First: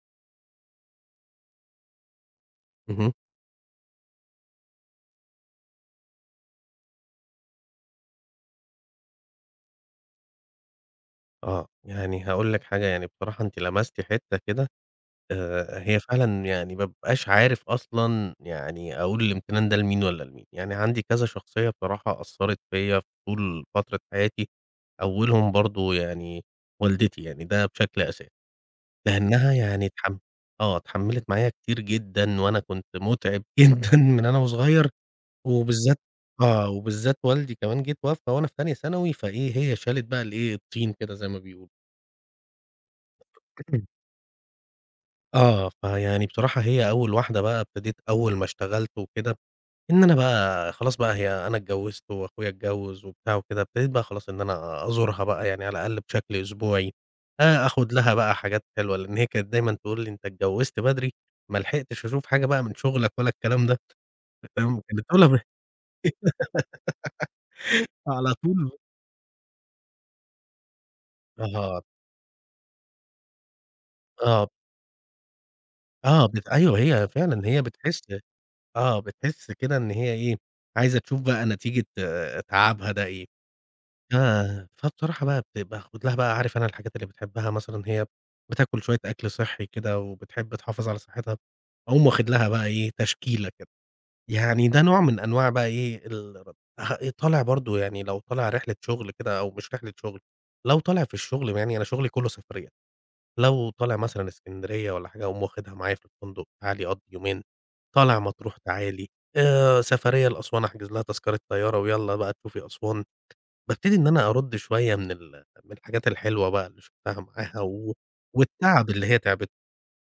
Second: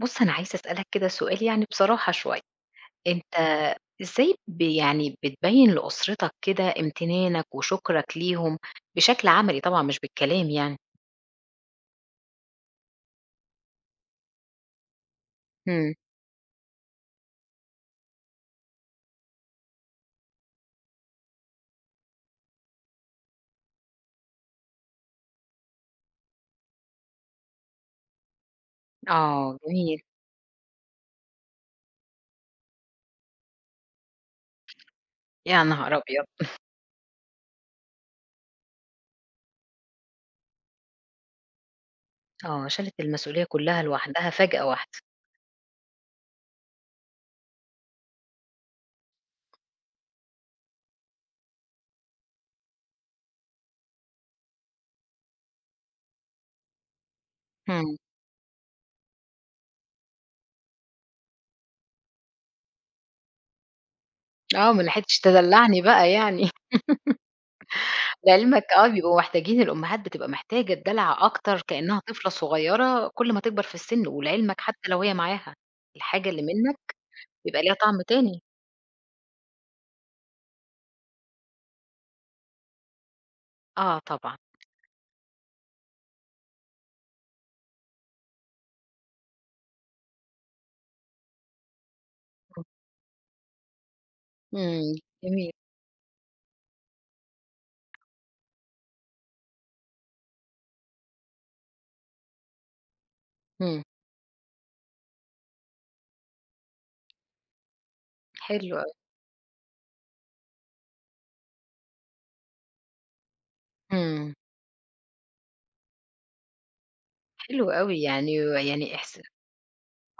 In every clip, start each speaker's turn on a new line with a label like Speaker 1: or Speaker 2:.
Speaker 1: بُص، أنا عايزة أسألك كده سؤال يعني بصراحة شوية،
Speaker 2: اهم.
Speaker 1: أنت إزاي يعني بتبيّن لأسرتك كده امتنانك وشكرك ليهم بشكل عملي طبعًا مش بالكلام يعني؟
Speaker 2: آه. يعني هاقول لك حاجة، يعني بصراحة أنتِ لمستِ حتّة كده،
Speaker 1: إمم،
Speaker 2: هي فعلًا يعني ما بابقاش عارف أصلًا يعني أقول الامتنان ده لمين والّا لمين. يعني عندي كذا شخصية بصراحة أثّرت فيّا في طول فترة حياتي، أولهم برضه يعني والدتي، يعني ده بشكل أساسي. لإنّها
Speaker 1: آه
Speaker 2: يعني
Speaker 1: جميل،
Speaker 2: اتحم آه. اتحمّلت معايا كتير جدًا وأنا كنت مُتعب جدًا من أنا وصغير
Speaker 1: يا نهار
Speaker 2: وبالذات
Speaker 1: أبيض!
Speaker 2: آه. وبالذات والدي كمان جه اتوفّى وأنا في تانية ثانوي، فإيه، هي شالت بقى الإيه، الطين كده زي ما بيقولوا.
Speaker 1: آه، شالت المسؤولية كلّها لوحدها فجأة واحدة،
Speaker 2: آه، فيعني بصراحة هي أول واحدة بقى ابتديت أول ما اشتغلت وكده، إن أنا بقى خلاص بقى هي أنا اتجوّزت وأخويا اتجوّز وبتاع وكده، ابتديت بقى خلاص إن أنا أزورها بقى يعني على الأقل بشكل أسبوعي، آخُد
Speaker 1: إمم،
Speaker 2: لها بقى حاجات حلوة، لإن هي كانت دايمًا تقول لي: "أنت اتجوّزت بدري، ما لحقتش أشوف حاجة بقى من شُغلك ولا الكلام ده."
Speaker 1: آه،
Speaker 2: فاهم،
Speaker 1: ما
Speaker 2: كانت
Speaker 1: لحقتش
Speaker 2: تقولها ب
Speaker 1: تدلّعني بقى يعني،
Speaker 2: على
Speaker 1: لعلمك
Speaker 2: طول.
Speaker 1: آه، بيبقوا محتاجين الأمهات بتبقى محتاجة الدلع أكتر
Speaker 2: آه،
Speaker 1: كإنها طفلة صغيرة كل ما تكبر في السن،
Speaker 2: آه،
Speaker 1: ولعلمك حتى لو هي معاها،
Speaker 2: آه،
Speaker 1: الحاجة اللي
Speaker 2: بت
Speaker 1: منّك
Speaker 2: أيوه هي فعلًا
Speaker 1: بيبقى
Speaker 2: هي
Speaker 1: ليها طعم
Speaker 2: بتحس،
Speaker 1: تاني،
Speaker 2: آه، بتحس كده إن هي إيه، عايزة تشوف بقى نتيجة آه، تعبها ده إيه.
Speaker 1: آه طبعًا.
Speaker 2: آه، فبصراحة بقى باخد لها بقى عارف أنا الحاجات اللي بتحبها مثلًا هي بتاكل شوية أكل صحّي كده وبتحب تحافظ على صحتها، أقوم واخد لها بقى إيه، تشكيلة كده، يعني ده
Speaker 1: إمم،
Speaker 2: نوع من أنواع
Speaker 1: جميل،
Speaker 2: بقى إيه، ال ه إيه، طالع برضه يعني لو طالع رحلة شغل كده أو مش رحلة شغل، لو طالع في الشغل يعني أنا شغلي كلّه سفريات، لو
Speaker 1: إمم،
Speaker 2: طالع مثلًا إسكندرية والّا حاجة أقوم واخدها معايا في الفندق، تعالي قضّي يومين، طالع مطروح
Speaker 1: حلو أوي،
Speaker 2: تعالي، سفرية لأسوان أحجز لها تذكرة طيارة ويالّا بقى تشوفي أسوان. بابتدي إن أنا
Speaker 1: إمم،
Speaker 2: أرُد شوية من الحاجات الحلوة بقى اللي شُفتها معاها
Speaker 1: حلو
Speaker 2: و
Speaker 1: أوي يعني
Speaker 2: والتعب
Speaker 1: يعني
Speaker 2: اللي هي
Speaker 1: إحس
Speaker 2: تعبته،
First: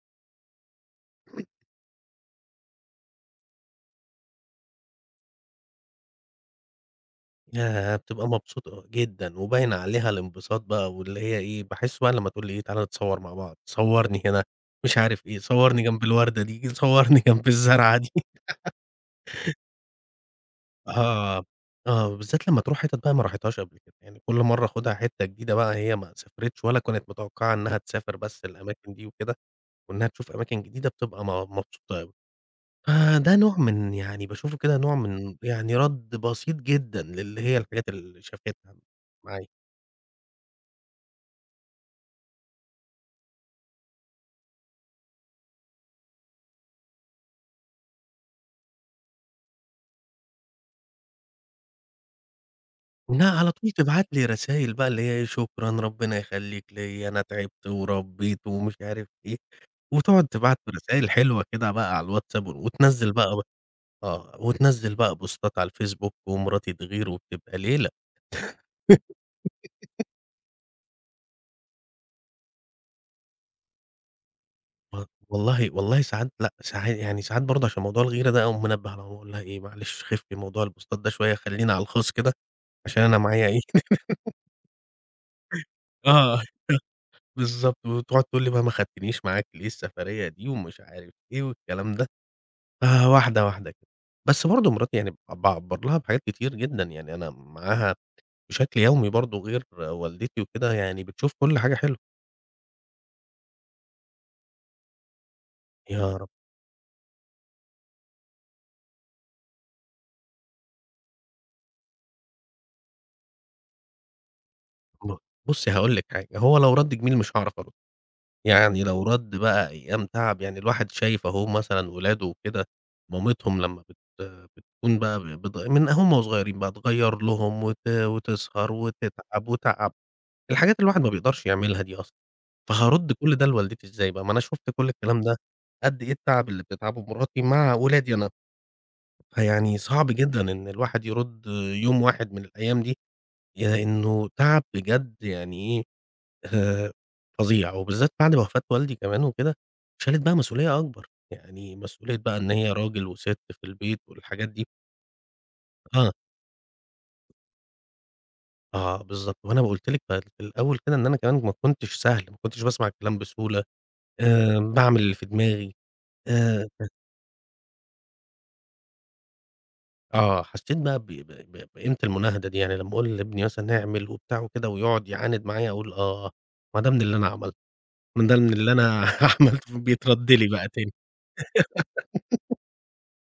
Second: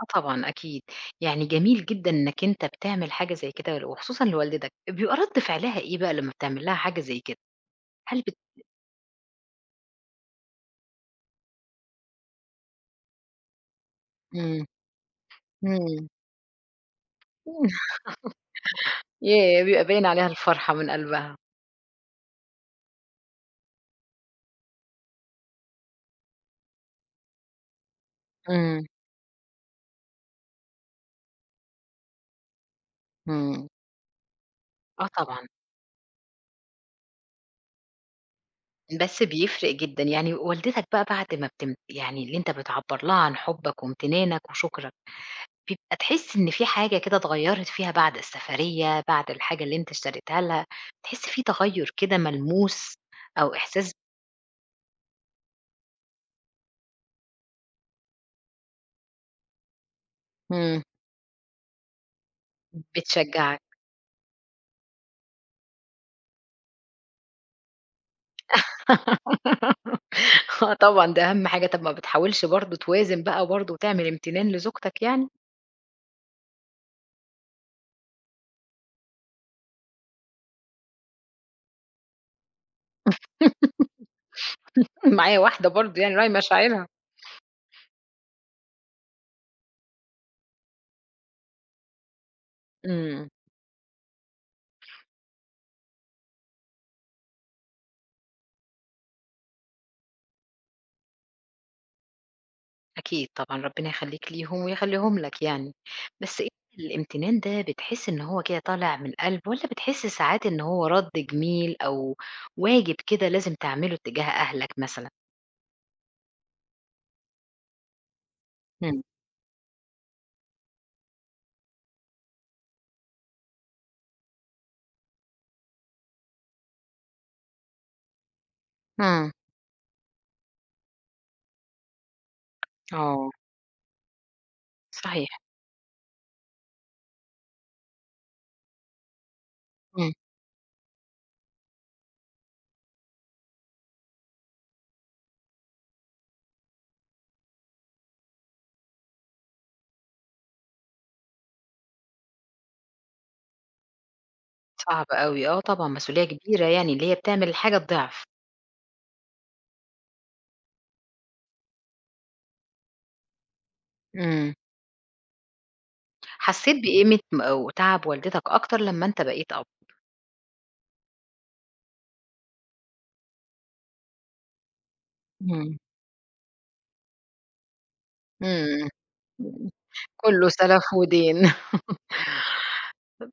Speaker 1: آه طبعًا أكيد، يعني جميل جدًا إنّك أنت بتعمل حاجة زي كده وخصوصًا لوالدتك، بيبقى رَد فعلها إيه بقى لمّا بتعمل لها حاجة زي كده؟
Speaker 2: ياه!
Speaker 1: هل
Speaker 2: بتبقى
Speaker 1: بت
Speaker 2: مبسوطة جدًا وباين عليها الانبساط بقى واللي هي إيه، باحس بقى لمّا تقول لي إيه، تعالَ نتصوّر مع بعض، صوّرني هنا،
Speaker 1: إمم،
Speaker 2: مش عارف إيه، صوّرني جنب
Speaker 1: إمم،
Speaker 2: الوردة دي، صوّرني جنب الزرعة دي،
Speaker 1: ياه! بيبقى باين عليها الفرحة من قلبها،
Speaker 2: آه، آه، بالذات لمّا تروح حتت بقى ما راحتهاش قبل كده، يعني كل مرّة آخُدها حتة جديدة بقى هي ما سافرتش ولا كانت متوقعة إنها تسافر بس
Speaker 1: إمم،
Speaker 2: الأماكن دي وكده، وإنها تشوف أماكن جديدة بتبقى مبسوطة أوي. فده نوع
Speaker 1: إمم،
Speaker 2: من يعني باشوفه كده نوع
Speaker 1: آه
Speaker 2: من
Speaker 1: طبعًا،
Speaker 2: يعني رَد بسيط جدًا للي هي الحاجات اللي شافتها
Speaker 1: بس
Speaker 2: معايا،
Speaker 1: بيفرق جدًا، يعني والدتك بقى بعد ما يعني اللي أنت بتعبّر لها عن حُبّك وامتنانك وشكرك بيبقى تحس إن في حاجة كده اتغيّرت فيها بعد السفرية، بعد الحاجة اللي أنت اشتريتها لها، تحس في تغيُّر كده ملموس
Speaker 2: إنها على
Speaker 1: أو
Speaker 2: طول
Speaker 1: إحساس
Speaker 2: تبعت لي رسايل بقى اللي هي إيه شكرًا، ربنا يخليك ليّا، أنا تعبت وربيت ومش عارف إيه، وتقعد تبعت
Speaker 1: إمم،
Speaker 2: رسايل حلوة كده بقى على الWhatsApp وتنزّل بقى،
Speaker 1: بتشجّعك.
Speaker 2: آه، وتنزّل بقى بوستات على الFacebook ومراتي تغير وبتبقى ليلة.
Speaker 1: آه طبعًا، ده أهم حاجة، طَب ما بتحاولش برضه توازن بقى برضه وتعمل امتنان لزوجتك
Speaker 2: و
Speaker 1: يعني؟
Speaker 2: والله والله ساعات لأ، ساعات يعني ساعات برضه عشان موضوع الغيرة ده أقوم منبّه على ماما أقول لها إيه معلش خفّي موضوع البوستات ده شوية خلّينا على الخاص كده. عشان أنا معايا إيه
Speaker 1: معايا واحدة برضه يعني راعي
Speaker 2: آه،
Speaker 1: مشاعرها.
Speaker 2: بالضبط، وتقعد تقول لي بقى ما خدتنيش معاك ليه السفرية دي ومش عارف إيه والكلام ده، فواحدة،
Speaker 1: إمم.
Speaker 2: واحدة واحدة كده. بس برضه مراتي يعني باعبّر لها بحاجات كتير جدًا، يعني أنا معاها بشكل يومي برضه غير والدتي وكده، يعني بتشوف كل حاجة حلوة.
Speaker 1: أكيد طبعًا، ربنا يخلّيك ليهم ويخلّيهم لك يعني،
Speaker 2: يا رب.
Speaker 1: بس أنت الامتنان ده بتحس إن هو كده طالع من القلب والّا بتحس ساعات إن هو رَد جميل أو واجب كده لازم تعمله تجاه أهلك مثلًا؟
Speaker 2: بُصّي هاقول لِك حاجة، هو لو رَد جميل مش هاعرف أرُد. يعني
Speaker 1: إمم،
Speaker 2: لو رَد بقى أيام تعب يعني الواحد شايف أهو مثلًا ولاده وكده، مامتهم لمّا بت بتكون بقى ب بت من هُم وصغيرين بقى تغيّر لهم وتسهر
Speaker 1: إمم،
Speaker 2: وتتعب وتعَب، الحاجات اللي الواحد ما بيقدرش يعملها دي أصلًا، فهارُد
Speaker 1: آه،
Speaker 2: كل ده لوالدتي إزاي بقى؟ ما أنا شُفت كل الكلام
Speaker 1: صحيح،
Speaker 2: ده، قد إيه التعب اللي بتتعبه مراتي مع ولادي أنا، فيعني صعب
Speaker 1: إمم،
Speaker 2: جدًا إن الواحد يرُد يوم واحد من الأيام دي، لإنه تعب بجد يعني إيه آآ فظيع، وبالذات بعد وفاة والدي كمان وكده، شالت بقى مسؤولية أكبر، يعني مسؤولية بقى إن هي راجل وسِت في البيت والحاجات دي.
Speaker 1: صعب أوي، آه طبعًا
Speaker 2: آه،
Speaker 1: مسؤولية كبيرة يعني اللي هي بتعمل الحاجة الضِعف،
Speaker 2: آه بالضبط، وأنا قُلت لِك بقى في الأول كده إن أنا كمان ما كنتش سهل، ما كنتش باسمع الكلام بسهولة،
Speaker 1: إمم،
Speaker 2: باعمل اللي في دماغي، آآ
Speaker 1: حسّيت بقيمة أو تعب والدتك أكتر لمّا أنت بقيت أب،
Speaker 2: آه، حسيت بقى ب ب ب بقيمة المُناهدة دي، يعني لمّا أقول لابني مثلًا اعمل وبتاع وكده ويقعد يعاند معايا
Speaker 1: إمم،
Speaker 2: أقول آه، ما ده من اللي أنا عملته، ما ده من اللي
Speaker 1: إمم،
Speaker 2: أنا
Speaker 1: إمم،
Speaker 2: عملته بيترد
Speaker 1: كلّه
Speaker 2: لي بقى
Speaker 1: سَلَف
Speaker 2: تاني.
Speaker 1: ودين.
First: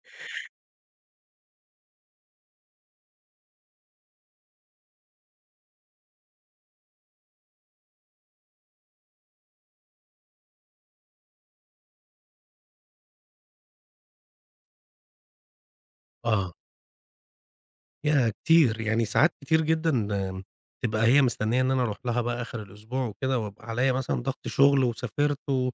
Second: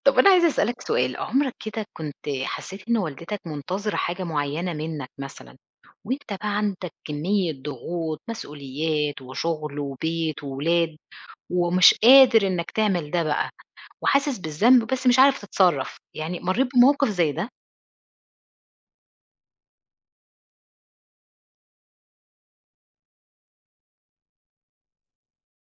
Speaker 1: طب أنا عايزة أسألك سؤال، عمرك كده كنت حسّيت إن والدتك منتظرة حاجة معيّنة منّك مثلًا، وأنت بقى عندك كمية ضغوط، مسؤوليات وشغل وبيت وولاد، ومش قادر إنّك تعمل ده بقى، وحاسس بالذنب بس مش عارف تتصرّف، يعني
Speaker 2: آه.
Speaker 1: مرّيت بموقف زي ده؟
Speaker 2: ياه! كتير، يعني ساعات كتير جدًا، آم، تبقى هي مستنية إن أنا أروح لها بقى آخر الأسبوع وكده، وابقى عليّا مثلًا ضغط شغل وسافرت و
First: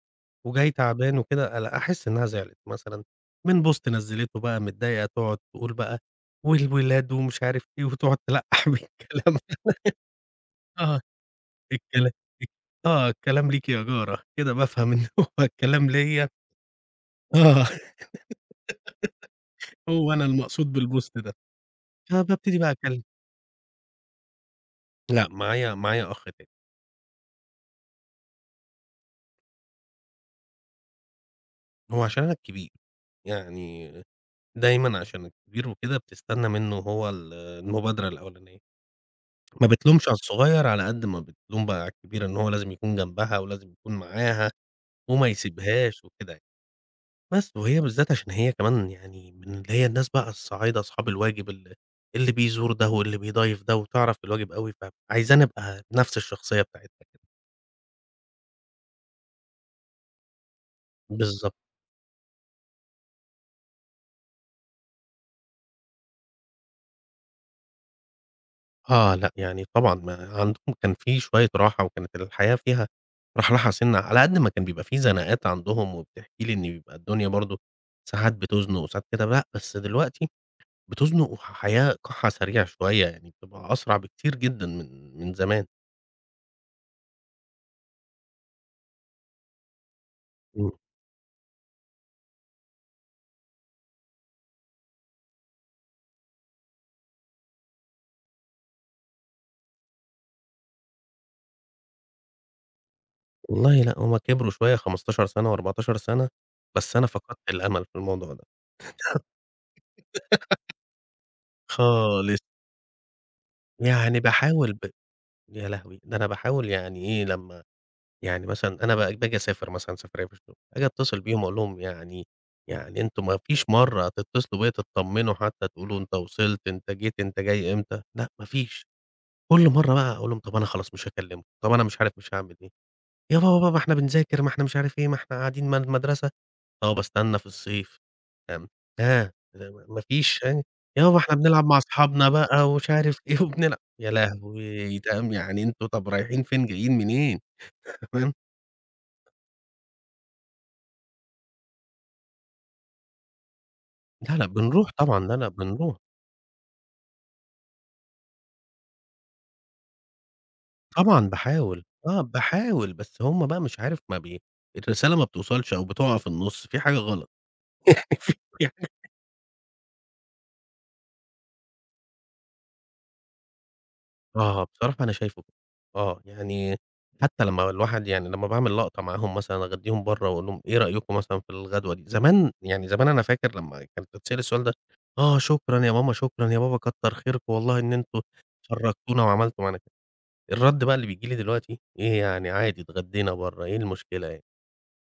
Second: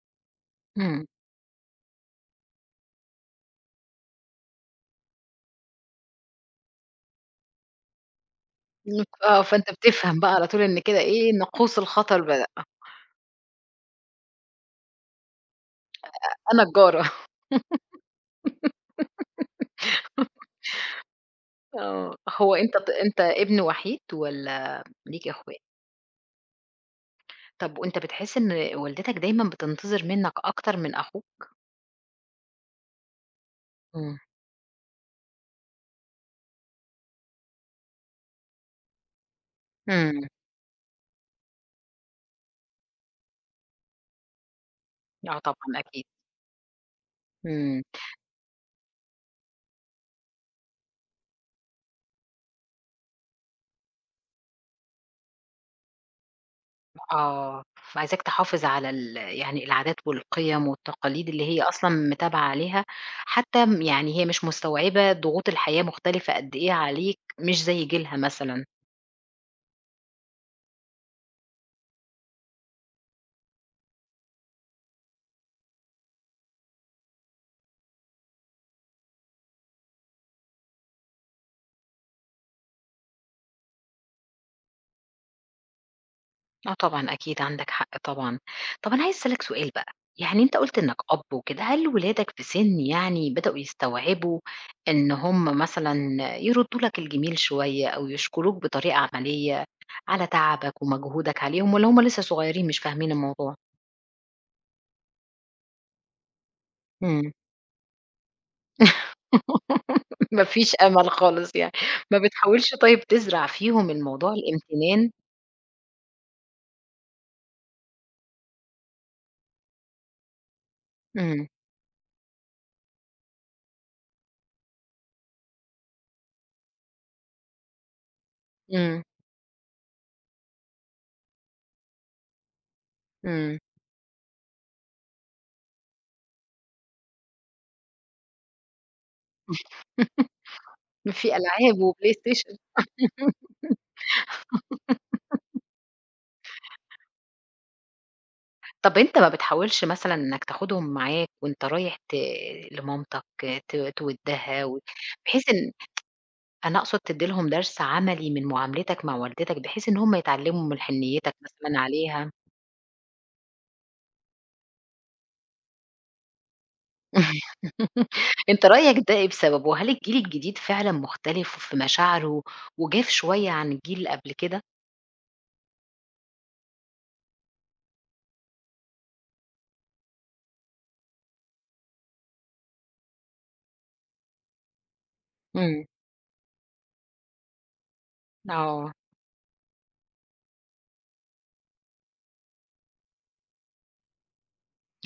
Speaker 2: وجاي
Speaker 1: إمم.
Speaker 2: تعبان وكده، ألا أحس إنها زعلت مثلًا من بوست نزّلته بقى متضايقة تقعد تقول بقى والولاد ومش عارف إيه، وتقعد تلقّح
Speaker 1: إمم.
Speaker 2: بالكلام.
Speaker 1: آه، فأنت بتفهم بقى على طول إن كده
Speaker 2: آه.
Speaker 1: إيه، ناقوس
Speaker 2: الكلا
Speaker 1: الخطر بدأ،
Speaker 2: الك آه، الكلام ليكِ يا جارة، كده بافهم إن هو الكلام ليّا.
Speaker 1: أنا الجارة.
Speaker 2: آه، هو أنا المقصود بالبوست ده،
Speaker 1: آه، هو
Speaker 2: فبابتدي بقى
Speaker 1: أنت ط
Speaker 2: أكلم
Speaker 1: أنت ابن وحيد والّا ليك
Speaker 2: لأ
Speaker 1: إخوات؟
Speaker 2: معايا أخ تاني،
Speaker 1: طب وأنت بتحس إن والدتك دايمًا بتنتظر منك أكتر من أخوك؟
Speaker 2: هو عشان أنا الكبير يعني
Speaker 1: إمم،
Speaker 2: دايمًا عشان الكبير وكده بتستنى منّه هو المبادرة الأولانية، ما بتلومش على
Speaker 1: إمم،
Speaker 2: الصغيّر على قد ما بتلوم بقى على الكبير إن هو لازم يكون جنبها ولازم يكون معاها وما
Speaker 1: آه طبعًا
Speaker 2: يسيبهاش
Speaker 1: أكيد،
Speaker 2: وكده يعني، بس وهي
Speaker 1: إمم،
Speaker 2: بالذات عشان هي كمان يعني من اللي هي الناس بقى الصعايدة أصحاب الواجب اللي بيزور ده واللي بيضيّف ده وتعرف الواجب أوي، فعايزاه نبقى نفْس الشخصية بتاعتها كده.
Speaker 1: آه، عايزاك تحافظ على يعني العادات والقيم والتقاليد اللي
Speaker 2: بالضبط.
Speaker 1: هي أصلًا متابعة عليها، حتى يعني هي مش مستوعبة ضغوط الحياة مختلفة قد إيه عليك، مش زي جيلها مثلًا.
Speaker 2: آه، لأ، يعني طبعًا ما عندهم كان في شوية راحة وكانت الحياة فيها رحرحة سِنّة، على قد ما كان بيبقى في زناقات عندهم وبتحكي لي إن بيبقى الدنيا برضه ساعات بتزنُق وساعات كده، لأ، بس دلوقتي بتزنُق وحياة قَحْا سريع شوية، يعني بتبقى أسرع بكتير جدًا من زمان.
Speaker 1: آه طبعًا أكيد عندك حق طبعًا. طب أنا عايزة أسألك سؤال بقى، يعني أنت
Speaker 2: إمم.
Speaker 1: قُلت إنّك أب وكده، هل ولادك في سِن يعني بدأوا يستوعبوا إن هم مثلًا يردّوا لك الجميل شوية أو يشكروك بطريقة عملية على تعبك ومجهودك عليهم والّا هم لسه صغيرين مش فاهمين الموضوع؟
Speaker 2: والله لأ، هم كبروا شوية 15 سَنة و14 سَنة، بس أنا
Speaker 1: إمم.
Speaker 2: فقدت الأمل في الموضوع ده
Speaker 1: ما فيش أمل خالص يعني، ما
Speaker 2: خالص،
Speaker 1: بتحاولش طيب تزرع فيهم
Speaker 2: يعني
Speaker 1: الموضوع
Speaker 2: باحاول
Speaker 1: الإمتنان؟
Speaker 2: يا لهوي! ده أنا باحاول يعني إيه لمّا يعني مثلًا أنا باجي أسافر مثلًا سفرية في الشغل، آجي أتصل بيهم
Speaker 1: إمم،
Speaker 2: أقول لهم يعني، يعني أنتم ما فيش مرّة تتصلوا بيّا تطمنوا حتى تقولوا أنت وصلت، أنت جيت، أنت جاي إمتى؟ لأ ما فيش،
Speaker 1: إمم،
Speaker 2: كل مرّة بقى أقول لهم طب أنا خلاص مش هاكلمكم، طب أنا مش عارف مش هاعمل إيه، يا بابا
Speaker 1: إمم.
Speaker 2: بابا إحنا بنذاكر، ما إحنا مش عارف إيه، ما إحنا قاعدين ما المدرسة، طب أستنى في الصيف، آمم، ها ما فيش ها، يا بابا إحنا
Speaker 1: في
Speaker 2: بنلعب
Speaker 1: ألعاب
Speaker 2: مع أصحابنا
Speaker 1: وPlayStation.
Speaker 2: بقى ومش عارف إيه وبنلعب يا لهوي! ده م يعني أنتم طب رايحين فين جايين منين؟
Speaker 1: طب أنت ما بتحاولش مثلًا إنك تاخدهم معاك وأنت رايح لمامتك ت
Speaker 2: لا، لأ،
Speaker 1: تودّها
Speaker 2: بنروح طبعًا، لا، لأ،
Speaker 1: بحيث إن
Speaker 2: بنروح،
Speaker 1: أنا أقصد تدّي لهم درس عملي من معاملتك مع والدتك، بحيث إن هم يتعلموا من
Speaker 2: طبعًا
Speaker 1: حنيّتك مثلًا
Speaker 2: باحاول، آه،
Speaker 1: عليها؟
Speaker 2: باحاول، بس هُم بقى مش عارف ما بي الرسالة ما بتوصلش أو بتقع في النُص، في حاجة غلط. يعني في
Speaker 1: أنت
Speaker 2: في حاجة.
Speaker 1: رأيك ده إيه بسببه؟ وهل الجيل الجديد فعلًا مختلف في مشاعره وجاف شوية عن الجيل اللي قبل كده؟
Speaker 2: آه، بصراحة أنا شايفه كده، آه، يعني حتى لمّا الواحد يعني لمّا باعمل لقطة معاهم مثلًا أغدّيهم برّه وأقول لهم إيه رأيكم مثلًا في الغدوة دي، زمان يعني زمان أنا فاكر لمّا كانت تتسأل السؤال ده، آه،
Speaker 1: إمم،
Speaker 2: شكرًا يا ماما، شكرًا يا بابا، كتّر خيركم والله إن أنتم
Speaker 1: آه،
Speaker 2: شرّكتونا وعملتوا معانا كده، الرد بقى اللي بييجي لي دلوقتي إيه يعني عادي اتغدّينا برّه، إيه المشكلة يعني؟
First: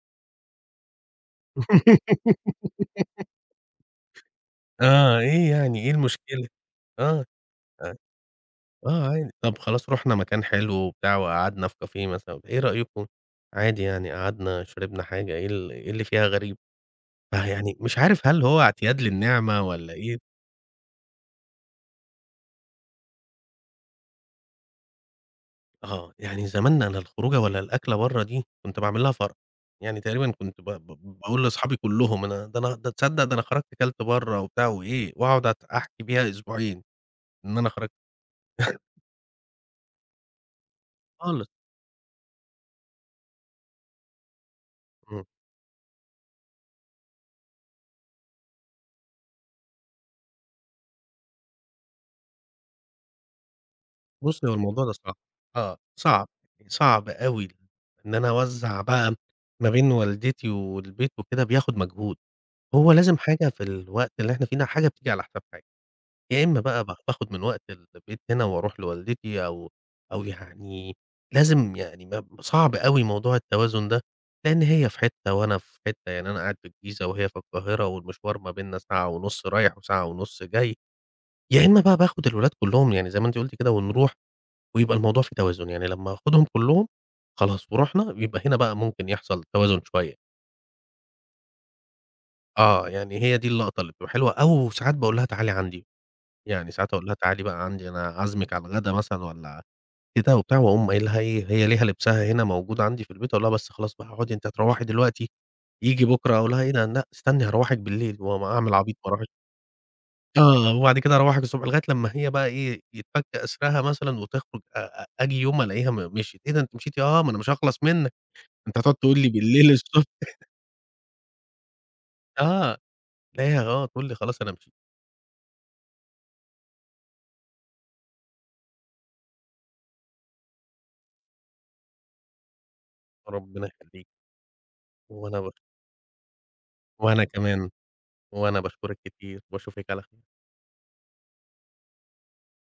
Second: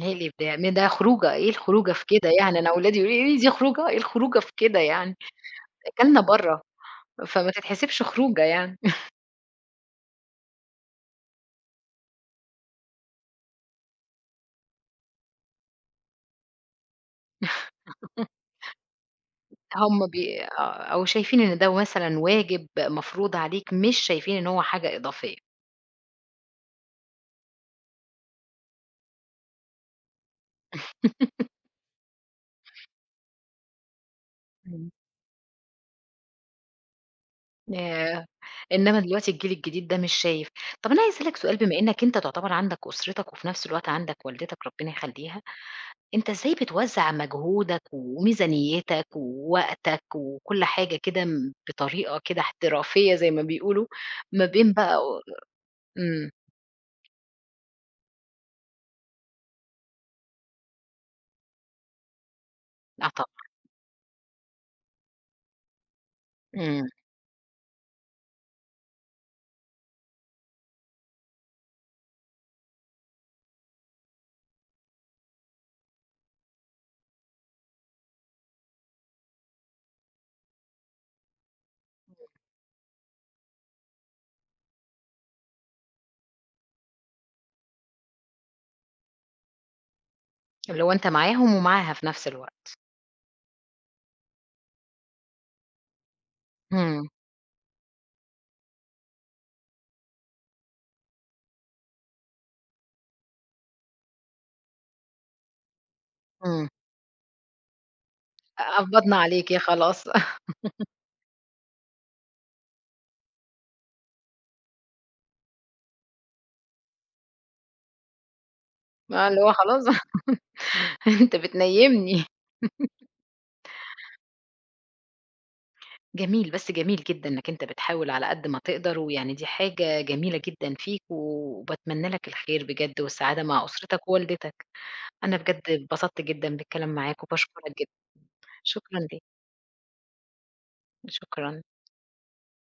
Speaker 1: هي الإبداع ما ده خروجة، إيه الخروجة في كده يعني؟ أنا ولادي يقولوا لي: "إيه دي خروجة؟ إيه الخروجة في كده يعني؟
Speaker 2: آه، إيه يعني، إيه
Speaker 1: أكلنا
Speaker 2: المشكلة؟
Speaker 1: برّه."
Speaker 2: آه،
Speaker 1: فما
Speaker 2: آه،
Speaker 1: تتحسبش خروجة يعني.
Speaker 2: آه عادي. طب خلاص رُحنا مكان حلو وبتاع وقعدنا في كافيه مثلًا، إيه رأيكم؟ عادي يعني قعدنا شربنا حاجة، إيه اللي فيها غريب؟ فيعني مش عارف هل هو اعتياد للنعمة والّا
Speaker 1: هم
Speaker 2: إيه؟
Speaker 1: بي آه، أو شايفين إن ده مثلًا واجب مفروض عليك، مش شايفين إن هو حاجة إضافية.
Speaker 2: آه، يعني زمان أنا الخروجة ولا الأكلة برّه دي كنت باعمل لها فرَح، يعني تقريبًا كنت ب ب باقول لأصحابي كلّهم أنا ده تصدّق ده أنا خرجت كلت برّه وبتاع
Speaker 1: إمم.
Speaker 2: وإيه، وأقعد أحكي بيها أسبوعين إن أنا خرجت
Speaker 1: آآ، إنما دلوقتي الجيل الجديد ده مش شايف. طب أنا عايزة أسألك
Speaker 2: خالص.
Speaker 1: سؤال بما إنك أنت تعتبر عندك أسرتك وفي نفس الوقت عندك والدتك ربنا
Speaker 2: إمم.
Speaker 1: يخلّيها، أنت إزاي بتوزّع مجهودك وميزانيتك ووقتك وكل حاجة كده بطريقة كده احترافية زي ما بيقولوا، ما
Speaker 2: بُصّي، هو
Speaker 1: بين
Speaker 2: الموضوع ده
Speaker 1: بقى
Speaker 2: صعب، آه،
Speaker 1: إمم،
Speaker 2: صعب، يعني صعب أوي إن أنا أوزّع بقى ما بين والدتي والبيت وكده بياخد مجهود، هو
Speaker 1: آه
Speaker 2: لازم
Speaker 1: طبعًا،
Speaker 2: حاجة في الوقت اللي إحنا فيه ده حاجة بتيجي على حساب حاجة، يا إمّا بقى
Speaker 1: إمم،
Speaker 2: باخد من وقت البيت هنا وأروح لوالدتي أو أو يعني لازم يعني صعب أوي موضوع التوازن ده، لإن هي في حتّة وأنا في حتّة، يعني أنا قاعد في الجيزة وهي في القاهرة والمشوار ما بيننا ساعة ونُص رايح وساعة ونُص جاي، يا إمّا بقى باخد الولاد كلّهم يعني زي ما أنتِ قُلتِ كده ونروح ويبقى الموضوع في توازن، يعني لمّا آخدهم كلّهم خلاص ورُحنا، يبقى هنا بقى ممكن يحصل توازن شوية.
Speaker 1: اللي هو أنت معاهم ومعاها في نفس الوقت.
Speaker 2: آه، يعني هي دي اللقطة اللي بتبقى حلوة أو ساعات باقول لها تعالي عندي، يعني ساعات أقول
Speaker 1: إمم.
Speaker 2: لها تعالي بقى عندي أنا عازمِك على الغدا مثلًا والّا كده وبتاع، وأقوم قايل لها إيه، هي ليها لبسها هنا موجود عندي في البيت، أقول لها بس خلاص بقى اقعدي أنتِ هتروّحي دلوقتي، ييجي بُكرة أقول لها
Speaker 1: إمم.
Speaker 2: إيه ده لأ استني هاروّحِك بالليل، وأعمل عبيط ما
Speaker 1: قبضنا
Speaker 2: أروّحِش.
Speaker 1: عليكِ خلاص
Speaker 2: آه، وبعد كده أروّحِك الصبح لغاية لمّا هي بقى إيه، يتفك أسرها مثلًا وتخرج أ أ آجي يوم ألاقيها مشيت، إيه ده أنتِ مشيتِ؟ آه، ما أنا مش هاخلص منِّك. أنت هتقعد تقول
Speaker 1: آه،
Speaker 2: لي
Speaker 1: اللي هو
Speaker 2: بالليل
Speaker 1: خلاص
Speaker 2: الصبح.
Speaker 1: أنت بتنيّمني.
Speaker 2: آه، تلاقيها آه تقول لي خلاص أنا مشيت،
Speaker 1: جميل، بس جميل جدًا إنّك أنت بتحاول على قد ما تقدر، ويعني دي حاجة جميلة جدًا فيك، وباتمنى لك الخير بجد والسعادة مع
Speaker 2: ربنا
Speaker 1: أسرتك
Speaker 2: يخلّيكِ،
Speaker 1: ووالدتك. أنا
Speaker 2: وأنا باش
Speaker 1: بجد اتبسطت جدًا بالكلام معاك،
Speaker 2: وأنا كمان،
Speaker 1: وباشكرك جدًا.
Speaker 2: وأنا
Speaker 1: شكرًا
Speaker 2: باشكرِك
Speaker 1: ليك،
Speaker 2: كتير، وأشوفِك على خ
Speaker 1: شكرًا.